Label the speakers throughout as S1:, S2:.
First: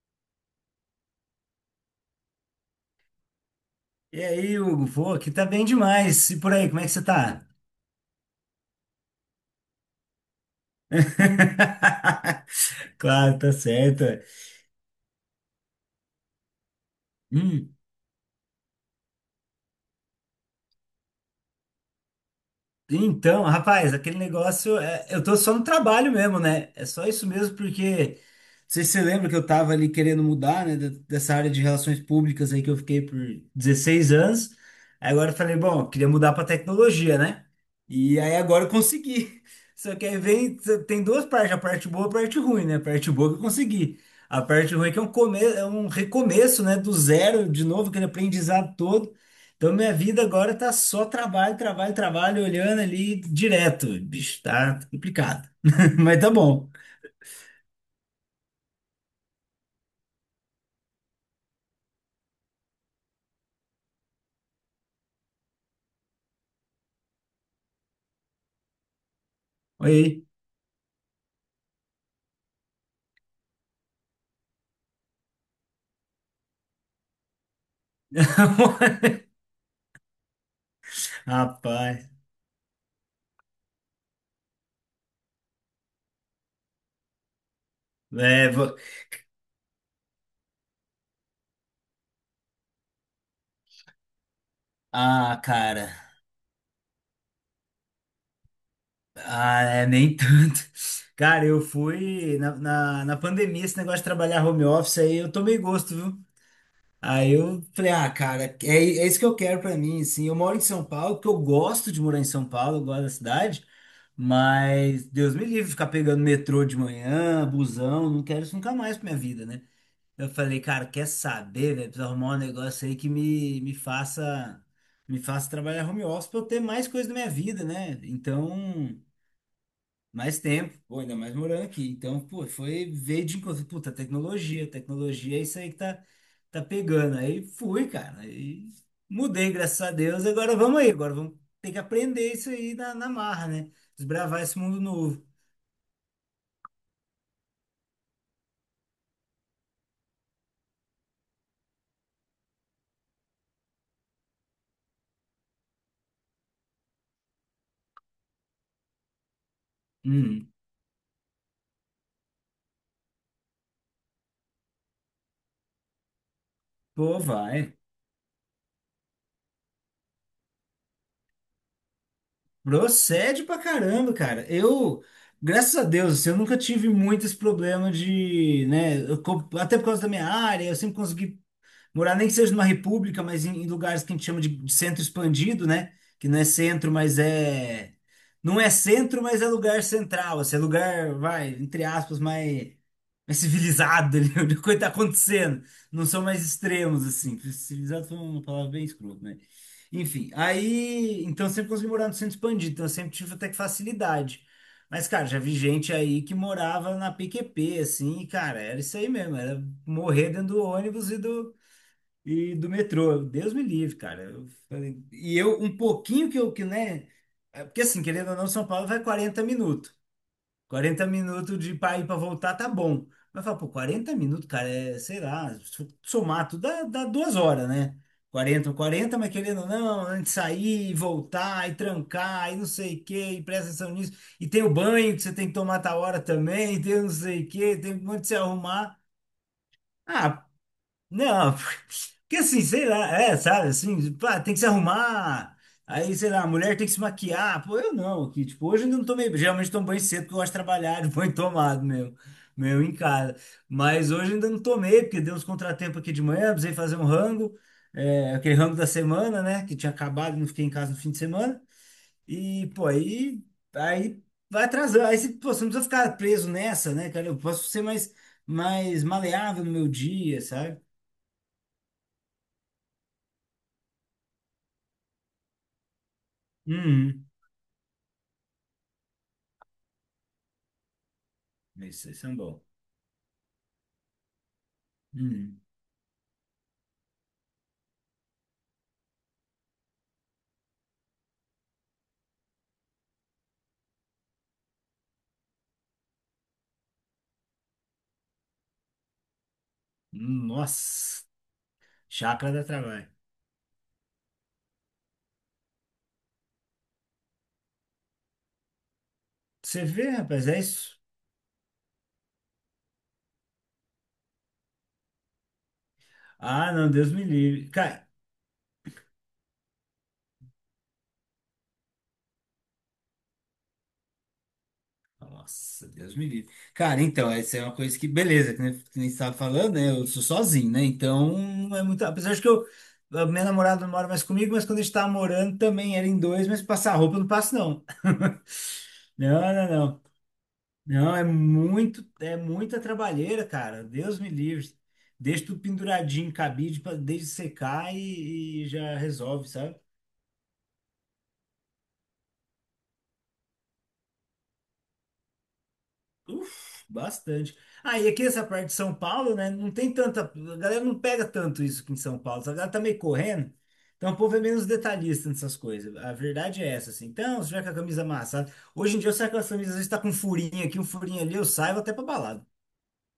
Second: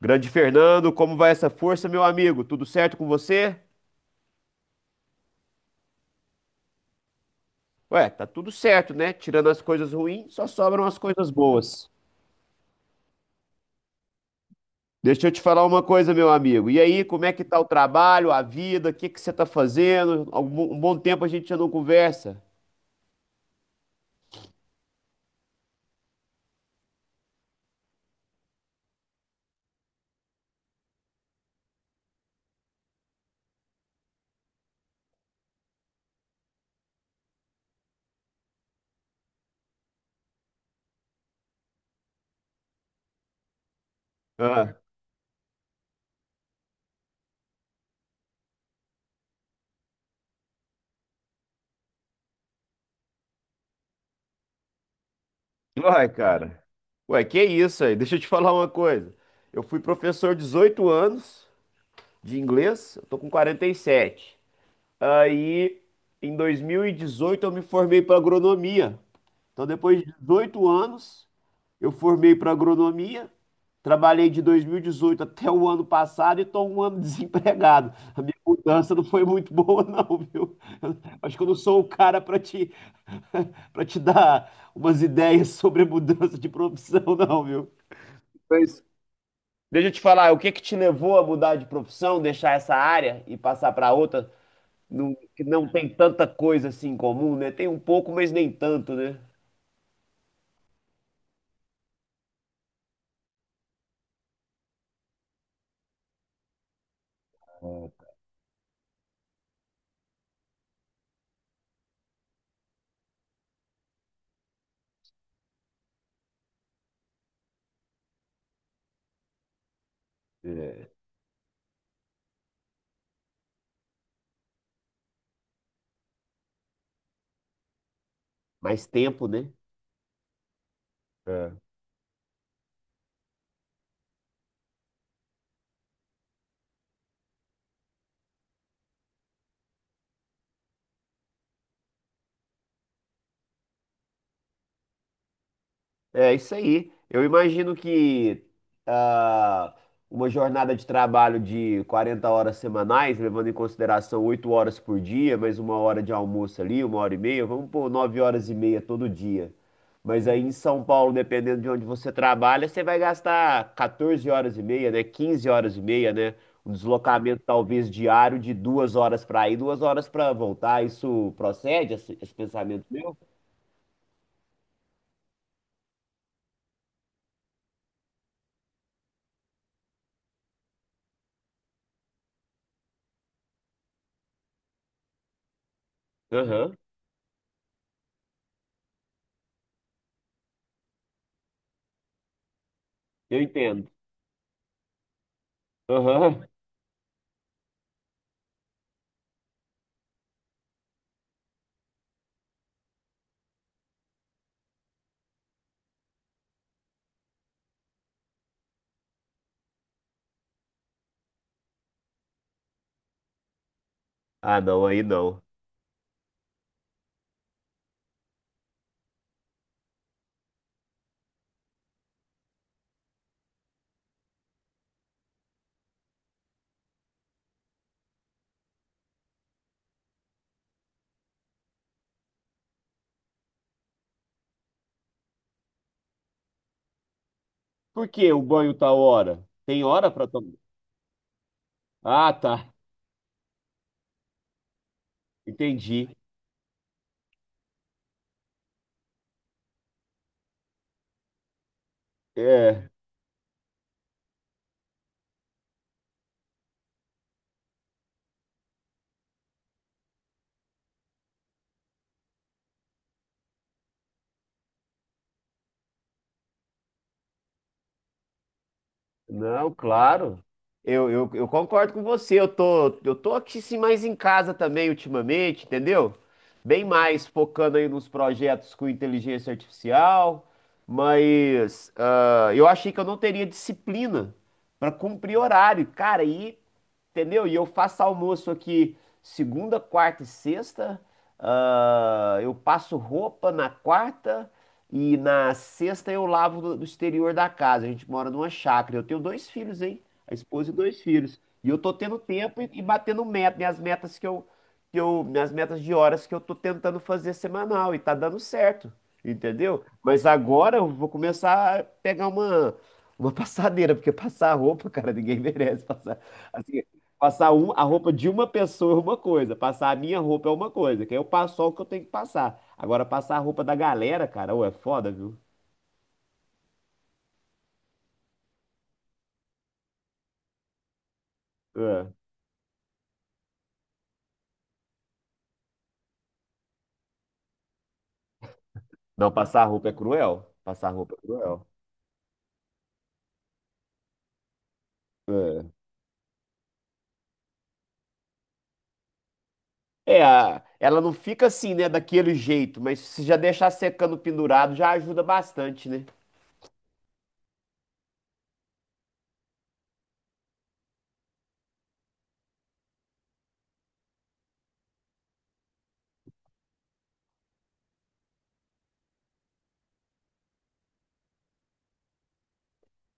S1: Grande Fernando, como vai essa força, meu amigo? Tudo certo com você?
S2: E aí, Hugo? Pô, aqui tá bem demais. E por aí, como é que você tá?
S1: Ué, tá tudo certo, né? Tirando as coisas ruins, só sobram as coisas boas.
S2: Claro, tá certo.
S1: Deixa eu te falar uma coisa, meu amigo. E aí, como é que tá o
S2: Hum,
S1: trabalho, a vida? O que que você tá fazendo? Um bom tempo a gente já não conversa.
S2: Então, rapaz, aquele negócio, eu tô só no trabalho mesmo, né? É só isso mesmo, porque não sei se você lembra que eu tava ali querendo mudar, né, dessa área de relações públicas aí que eu fiquei por 16 anos. Aí agora eu falei, bom, eu queria mudar pra tecnologia, né? E aí agora eu consegui. Só que aí vem, tem duas partes, a parte boa e a parte ruim, né? A parte boa que eu consegui. A
S1: Ah,
S2: parte ruim é que é um recomeço, né, do zero, de novo, aquele aprendizado todo. Então, minha vida agora tá só trabalho, trabalho, trabalho, olhando ali direto. Bicho, tá complicado.
S1: uai,
S2: Mas tá
S1: cara.
S2: bom.
S1: Ué, que isso aí? Deixa eu te falar uma coisa. Eu fui professor 18 anos de inglês, eu tô com 47. Aí, em 2018, eu me formei para agronomia. Então, depois de
S2: Oi.
S1: 18 anos, eu formei para agronomia, trabalhei de 2018 até o ano passado e estou um ano desempregado. A minha mudança não foi muito boa, não, viu? Eu acho que eu não sou o
S2: Rapaz.
S1: cara para te, para te dar umas ideias sobre a mudança de profissão, não, viu?
S2: É, vo-
S1: Deixa eu te falar, o que que te levou a mudar de profissão, deixar essa área e passar para outra,
S2: Ah,
S1: que não tem
S2: cara.
S1: tanta coisa assim em comum, né? Tem um pouco, mas nem tanto, né?
S2: Ah, é, nem tanto. Cara, eu fui na pandemia, esse negócio de trabalhar home office aí, eu tomei gosto, viu? Aí eu falei, ah, cara, é isso que eu quero pra mim, assim. Eu moro em São Paulo, porque eu gosto de morar em São Paulo, eu gosto da cidade, mas Deus me livre de ficar pegando metrô de manhã, busão, não quero isso nunca mais pra minha vida, né? Eu falei, cara,
S1: É,
S2: quer saber, velho? Preciso arrumar um negócio aí que me faça trabalhar home office pra eu ter mais coisa da minha vida, né?
S1: Mais
S2: Então,
S1: tempo, né?
S2: mais tempo, pô, ainda mais
S1: É,
S2: morando aqui. Então, pô, foi veio de encontro. Puta, tecnologia, tecnologia é isso aí que tá pegando. Aí fui, cara. Aí mudei, graças a Deus. Agora vamos aí, agora vamos ter que aprender isso aí na marra, né? Desbravar esse mundo novo.
S1: é isso aí. Eu imagino que ah, uma jornada de trabalho de 40 horas semanais, levando em consideração 8 horas por dia, mais uma hora de almoço ali, uma hora e meia, vamos por 9 horas e meia todo dia. Mas aí em
S2: Hum,
S1: São Paulo, dependendo de onde você trabalha, você vai gastar 14 horas e meia, né? 15 horas e meia, né? Um
S2: Pô,
S1: deslocamento
S2: vai.
S1: talvez diário de 2 horas para ir, 2 horas para voltar. Isso procede, esse pensamento meu?
S2: Procede pra caramba, cara. Eu, graças a Deus, assim, eu nunca tive muito esse problema de, né? Até por causa da minha área, eu sempre consegui morar nem que seja numa república, mas em lugares que a gente chama de centro expandido, né? Que não é
S1: Aham.
S2: centro, mas é. Não é centro, mas é lugar central, assim, é lugar, vai, entre aspas, mais
S1: Eu entendo.
S2: civilizado, ali, onde a coisa tá acontecendo. Não são
S1: Aham.
S2: mais extremos, assim. Civilizado foi uma palavra bem escrota, né? Enfim, aí. Então eu sempre consegui morar no centro expandido, então eu sempre tive até que facilidade. Mas, cara, já vi gente aí que morava na PQP, assim, e, cara, era isso aí mesmo, era morrer dentro do ônibus e do metrô, Deus me livre, cara. Eu
S1: Ah, não, aí
S2: falei- e
S1: não.
S2: eu, um pouquinho que eu, que, né? Porque assim, querendo ou não, São Paulo vai 40 minutos. 40 minutos de pra ir pra voltar tá bom. Mas fala, pô, 40 minutos, cara, é, sei lá, se eu somar tudo dá 2 horas, né? Quarenta mas querendo ou não, antes de sair, e voltar, e trancar, e não sei o quê, e presta atenção nisso. E tem o banho que você tem que tomar tal hora também, e tem não sei o quê, tem um
S1: Por
S2: monte de
S1: que
S2: se
S1: o banho tá
S2: arrumar.
S1: hora? Tem hora pra
S2: Ah,
S1: tomar?
S2: não.
S1: Ah,
S2: Porque assim,
S1: tá.
S2: sei lá, é, sabe, assim, pá, tem que se arrumar.
S1: Entendi.
S2: Aí, sei lá, a mulher tem que se maquiar. Pô, eu não, que tipo, hoje eu ainda não tomei, geralmente tomo banho cedo porque eu gosto de trabalhar de banho tomado meu
S1: É.
S2: em casa. Mas hoje eu ainda não tomei, porque deu uns contratempos aqui de manhã, precisei fazer um rango, aquele rango da semana, né, que tinha acabado, não fiquei em casa no fim de semana. E, pô, aí vai atrasando. Aí, você, pô, você não precisa ficar preso nessa, né, cara? Eu posso ser mais maleável no
S1: Não,
S2: meu dia,
S1: claro.
S2: sabe?
S1: Eu concordo com você. Eu tô aqui sim mais em casa também ultimamente, entendeu? Bem mais
S2: Uhum.
S1: focando aí nos projetos com inteligência artificial, mas
S2: Isso é um bom.
S1: eu achei que eu não teria disciplina para cumprir
S2: Uhum.
S1: horário, cara. E entendeu? E eu faço almoço aqui segunda, quarta e sexta. Ah, eu passo roupa na quarta. E na sexta eu lavo do exterior da casa. A gente mora numa chácara. Eu tenho dois filhos, hein? A esposa e dois
S2: Nossa,
S1: filhos. E eu tô tendo
S2: chácara
S1: tempo
S2: dá
S1: e
S2: trabalho.
S1: batendo meta, minhas metas minhas metas de horas que eu tô tentando fazer semanal e tá dando certo, entendeu?
S2: Você vê,
S1: Mas
S2: rapaz, é
S1: agora eu
S2: isso.
S1: vou começar a pegar uma passadeira, porque passar roupa, cara, ninguém merece passar.
S2: Ah,
S1: Assim,
S2: não, Deus me
S1: passar
S2: livre.
S1: a
S2: Cara,
S1: roupa de uma pessoa é uma coisa, passar a minha roupa é uma coisa, que aí eu passo só o que eu tenho que passar. Agora, passar a roupa da galera, cara, ou é foda, viu?
S2: nossa, Deus me livre. Cara, então, essa é uma coisa que, beleza, que nem você estava falando, né? Eu sou sozinho, né? Então, não é muito.
S1: É.
S2: Apesar de que a minha namorada não mora mais comigo, mas quando a gente estava morando também era em dois, mas passar roupa eu não passo, não.
S1: Não,
S2: Não,
S1: passar a roupa é
S2: não,
S1: cruel. Passar a roupa
S2: não,
S1: é cruel.
S2: é muita trabalheira, cara. Deus me livre. Deixa tudo
S1: É,
S2: penduradinho em cabide para desde secar e já resolve, sabe?
S1: é, ela não fica assim, né, daquele jeito, mas se já deixar secando pendurado já ajuda bastante, né?
S2: Uf, bastante. Ah, e aqui essa parte de São Paulo, né? Não tem tanta. A galera não pega tanto isso aqui em São Paulo. A galera tá meio correndo. Então o povo é menos detalhista nessas coisas. A verdade é essa, assim. Então, se tiver com a camisa amassada. Hoje em dia eu saio com as camisas, às vezes tá com um furinho aqui, um furinho ali, eu saio vou até pra balada.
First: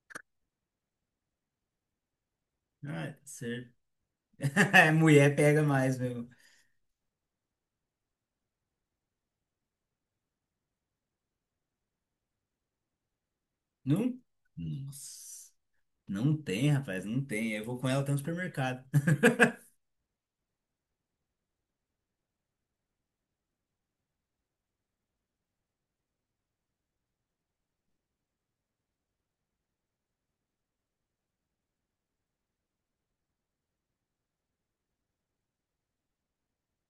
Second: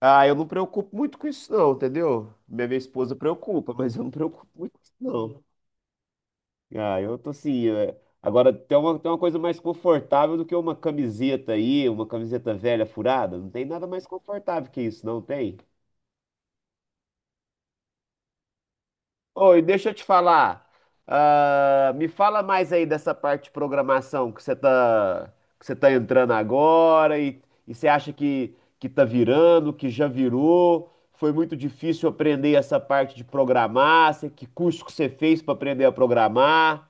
S1: Ah, eu não preocupo muito com isso, não, entendeu? Minha
S2: Ah,
S1: esposa
S2: é certo.
S1: preocupa, mas eu não preocupo muito com
S2: É,
S1: isso,
S2: mulher
S1: não.
S2: pega mais, meu.
S1: Ah, eu tô assim. Agora, tem uma coisa mais confortável do que uma camiseta aí, uma camiseta velha furada. Não tem nada mais
S2: Não?
S1: confortável que isso, não
S2: Nossa,
S1: tem?
S2: não tem, rapaz, não tem. Eu vou com ela até no supermercado.
S1: Oi, deixa eu te falar. Me fala mais aí dessa parte de programação que que você tá entrando agora e você acha que tá virando, que já virou. Foi muito difícil aprender essa parte de programar. Que curso que você fez para aprender a programar?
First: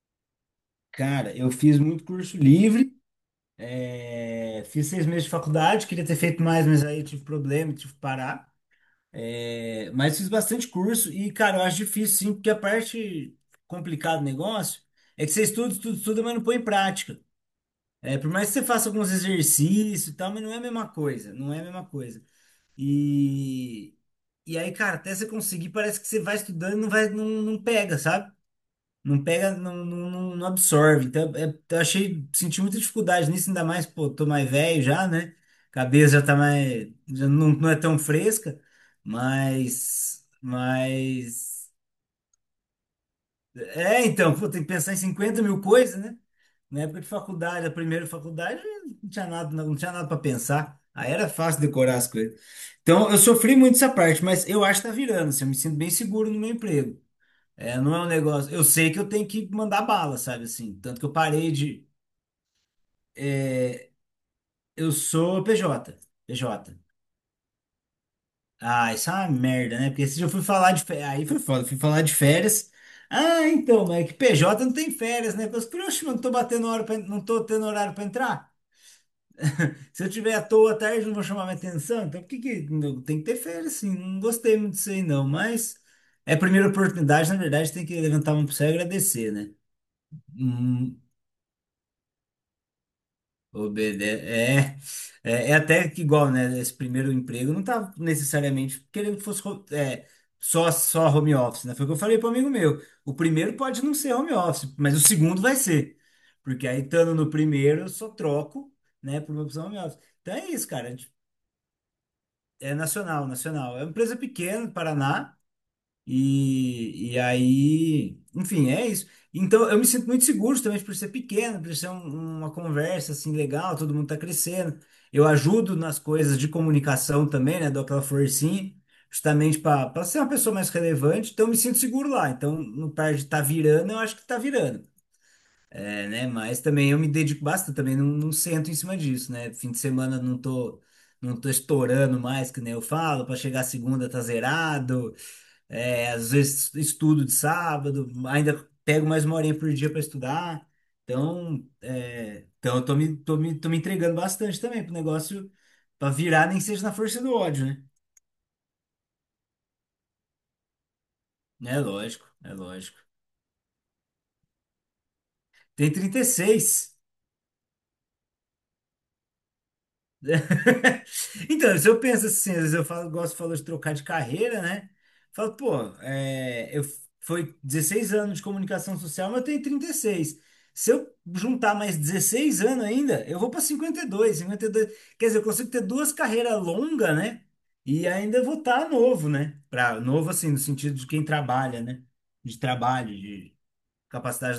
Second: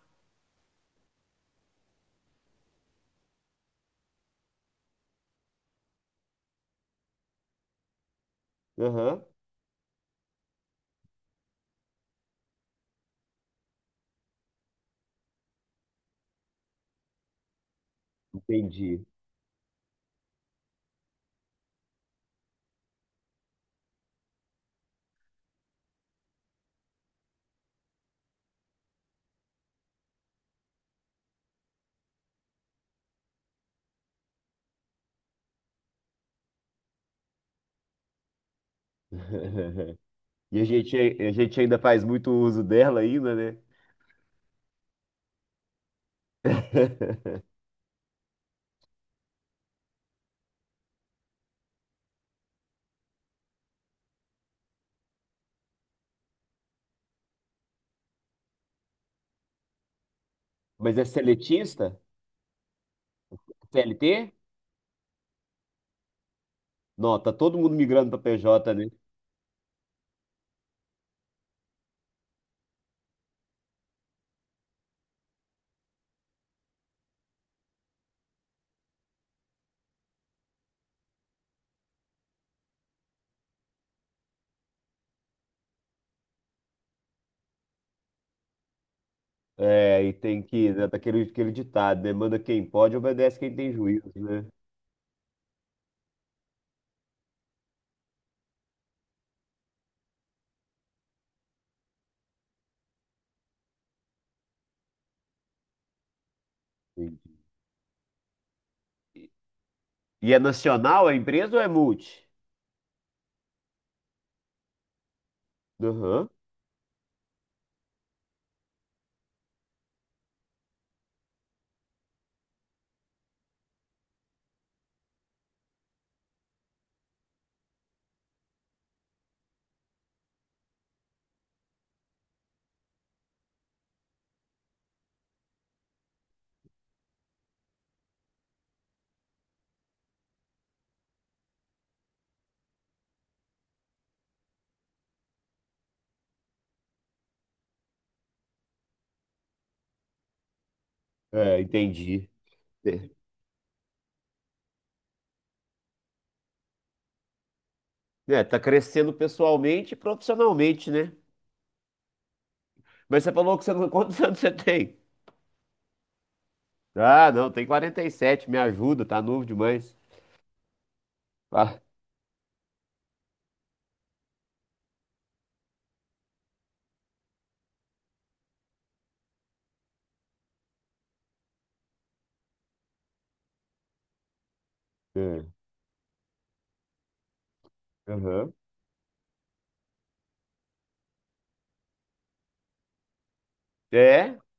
S2: Cara, eu fiz muito curso livre, fiz 6 meses de faculdade, queria ter feito mais, mas aí tive problema, tive que parar.
S1: Aham,
S2: É, mas fiz bastante curso e, cara, eu acho difícil sim, porque a parte complicada do negócio é que você estuda, estuda, estuda, mas não põe em prática. É, por mais que você faça
S1: entendi.
S2: alguns exercícios e tal, mas não é a mesma coisa, não é a mesma coisa. E, e aí, cara, até você conseguir, parece que você vai estudando e não vai, não, não pega, sabe? Não pega, não, não, não não absorve. Então, eu achei, senti muita dificuldade nisso, ainda mais, pô, tô mais velho já, né? Cabeça já tá mais, já não, não é tão fresca, mas,
S1: E a gente
S2: mas
S1: ainda faz muito uso dela ainda, né?
S2: então, pô, tem que pensar em 50 mil coisas, né? Na época de faculdade, a primeira faculdade, não tinha nada, não tinha nada para pensar. Aí era fácil decorar as coisas. Então, eu sofri muito essa parte, mas eu acho que tá virando, assim, eu me sinto bem seguro no meu emprego. É, não é um negócio. Eu sei que eu tenho que mandar bala, sabe assim?
S1: Mas
S2: Tanto
S1: é
S2: que eu parei de.
S1: seletista?
S2: é,
S1: CLT?
S2: eu sou PJ, PJ.
S1: Não, tá todo mundo migrando para PJ, né?
S2: Ah, isso é uma merda, né? Porque se eu fui falar de férias, aí foi foda, fui falar de férias. Ah, então, mas é que PJ não tem férias, né? Eu falei, oxe, mas não tô batendo hora pra, não tô tendo horário pra entrar. Se eu tiver à toa à tarde, não vou chamar minha atenção. Então, por que que tem que ter férias, sim? Não gostei muito disso aí, não. Mas é a primeira oportunidade, na verdade, tem que levantar a mão pro céu e agradecer, né?
S1: É, e tem que, né,
S2: Hum,
S1: daquele, aquele ditado, né? Manda quem pode, obedece quem tem
S2: Obede
S1: juízo, né?
S2: É até que igual, né? Esse primeiro emprego não tava necessariamente querendo que fosse só home office, né? Foi o que eu falei para um amigo meu. O primeiro pode não ser home office, mas o segundo vai ser. Porque aí, estando
S1: Entendi.
S2: no primeiro, eu só troco, né, por uma opção home office.
S1: E
S2: Então
S1: é
S2: é isso, cara.
S1: nacional a empresa ou é multi?
S2: É nacional, nacional. É uma empresa pequena, Paraná.
S1: Aham.
S2: E aí, enfim, é isso. Então, eu me sinto muito seguro também por ser pequeno, por ser uma conversa assim legal, todo mundo tá crescendo. Eu ajudo nas coisas de comunicação também, né? Dou aquela forcinha, justamente para ser uma pessoa mais relevante. Então, eu me sinto seguro lá. Então, no par de tá virando, eu acho que tá virando. É, né? Mas também eu me dedico bastante, também não sento em cima disso, né? Fim de semana eu não tô estourando mais, que nem eu falo, para chegar segunda tá zerado. É, às vezes estudo de sábado, ainda pego mais uma horinha por dia para estudar.
S1: É,
S2: Então,
S1: entendi.
S2: então eu tô
S1: É,
S2: me, tô me, tô me entregando bastante também pro negócio para virar, nem que seja na força do ódio, né?
S1: é, tá crescendo pessoalmente e profissionalmente, né?
S2: É lógico, é lógico.
S1: Mas você falou que você não... Quantos anos você tem?
S2: Tem 36.
S1: Ah, não, tem 47, me ajuda, tá novo demais.
S2: Então,
S1: Ah,
S2: se eu penso assim, às vezes eu falo de trocar de carreira, né? Falo, pô, foi 16 anos de comunicação social, mas eu tenho 36. Se eu juntar mais 16 anos ainda, eu vou para 52, dois quer dizer, eu
S1: é.
S2: consigo ter duas carreiras longas, né? E ainda
S1: Aham.
S2: vou estar novo, né? Novo, assim, no sentido de quem trabalha, né? De trabalho, de
S1: É?
S2: capacidade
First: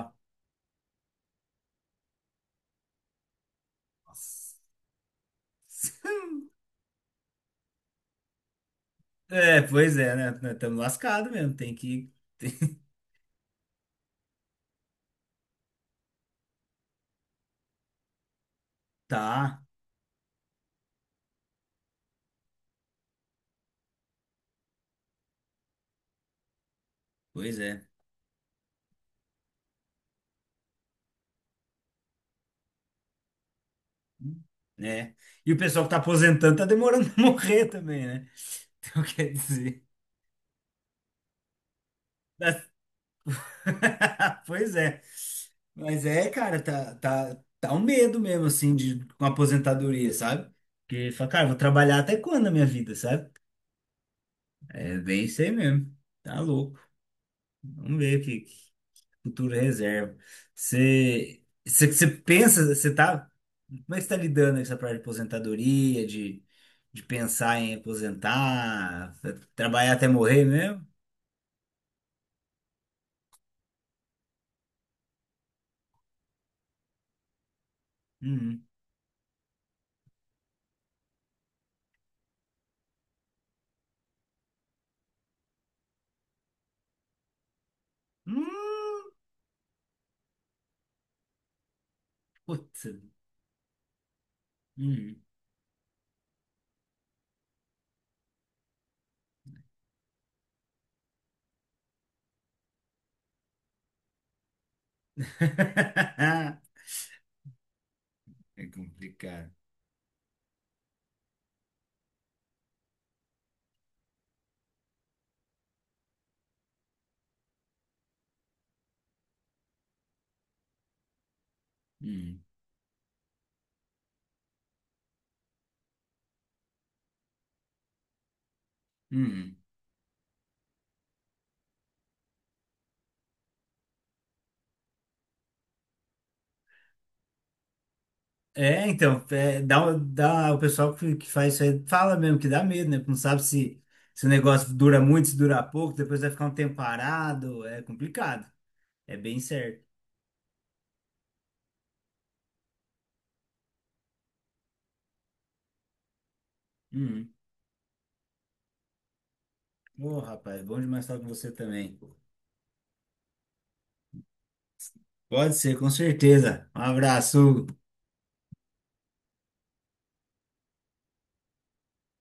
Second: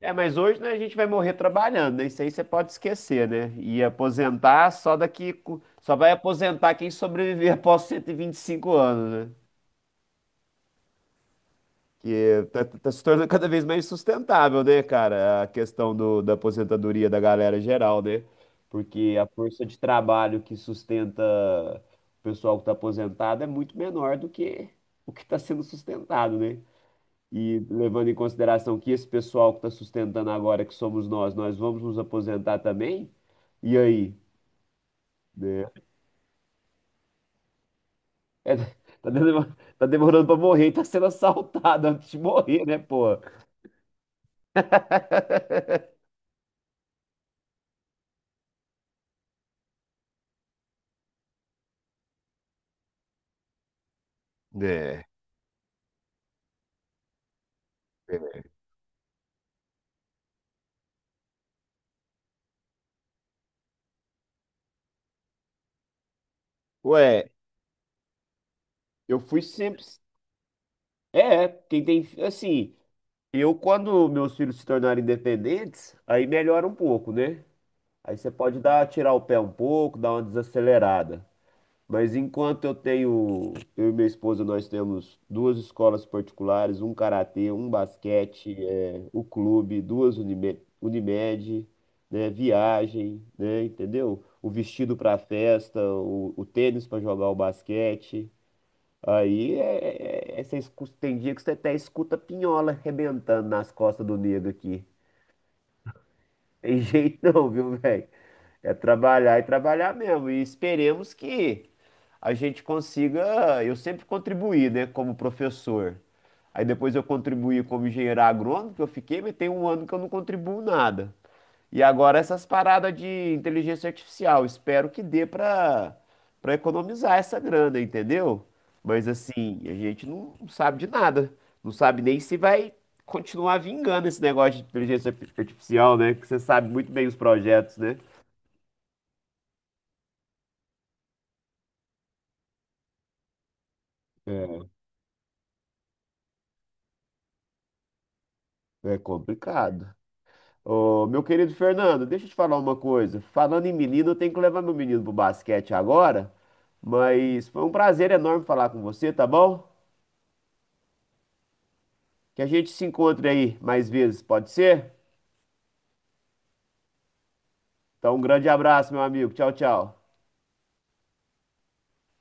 S1: É, mas hoje, né, a gente vai morrer trabalhando, né? Isso aí você pode esquecer, né? E
S2: Nossa.
S1: aposentar só daqui. Só vai aposentar quem sobreviver após cento e vinte e cinco anos, né?
S2: É, pois é, né? Estamos lascados mesmo, tem que.
S1: Que tá, tá se tornando cada vez mais sustentável, né, cara? A questão da aposentadoria da galera geral, né? Porque a
S2: Tá,
S1: força de trabalho que sustenta o pessoal que tá aposentado é muito menor do que o que está sendo sustentado, né? E
S2: pois é.
S1: levando em consideração que esse pessoal que está sustentando agora, que somos nós, nós vamos nos aposentar também? E aí?
S2: Né? E o
S1: Né?
S2: pessoal que tá aposentando tá demorando a morrer também, né?
S1: É,
S2: Então quer dizer.
S1: tá demorando para morrer e tá sendo assaltado antes de morrer, né, pô?
S2: Pois é. Mas é, cara, tá um medo mesmo, assim, de com a aposentadoria, sabe? Porque fala, cara, vou trabalhar até quando na minha vida, sabe? É
S1: É.
S2: bem isso aí mesmo. Tá louco. Vamos ver o que, futuro reserva. Você pensa, como é que você tá lidando com essa parte de aposentadoria, de
S1: Ué,
S2: pensar em aposentar,
S1: eu fui sempre.
S2: trabalhar até morrer mesmo?
S1: É, quem tem. Assim, eu, quando meus filhos se tornarem independentes, aí melhora um pouco, né? Aí você pode
S2: Uhum.
S1: tirar o pé um pouco, dar uma desacelerada. Mas enquanto eu tenho, eu e minha esposa, nós temos duas escolas particulares, um karatê, um basquete, é,
S2: Hum,
S1: o clube, duas Unimed, né,
S2: Putz.
S1: viagem, né, entendeu? O vestido para
S2: Uhum.
S1: festa, o tênis para jogar o basquete. Aí é, tem dia que você até escuta pinhola arrebentando nas costas do negro aqui. Tem jeito não, viu, velho?
S2: É
S1: É trabalhar e
S2: complicado.
S1: trabalhar mesmo. E esperemos que a gente consiga. Eu sempre contribuí, né, como professor. Aí depois eu contribuí como engenheiro agrônomo, que eu fiquei, mas tem um ano que eu não contribuo nada. E agora
S2: Uhum.
S1: essas paradas de inteligência artificial. Espero que dê para economizar essa grana, entendeu? Mas
S2: Uhum.
S1: assim, a gente não sabe de nada. Não sabe nem se vai continuar vingando esse negócio de inteligência artificial, né? Que você sabe muito bem os projetos, né?
S2: É, então, o pessoal que faz isso aí fala mesmo que dá medo, né? Porque não sabe se o negócio dura muito, se dura pouco, depois vai ficar um tempo parado, é complicado.
S1: É
S2: É bem certo.
S1: complicado. Ô, meu querido Fernando, deixa eu te falar uma coisa. Falando em menino, eu tenho que levar meu menino pro basquete agora,
S2: Uhum.
S1: mas foi um prazer enorme falar com você, tá bom?
S2: Ô, rapaz, bom demais falar com você também.
S1: Que a gente se encontre aí mais vezes, pode ser?
S2: Pode ser, com certeza. Um abraço, Hugo.
S1: Então, um grande abraço, meu amigo. Tchau, tchau.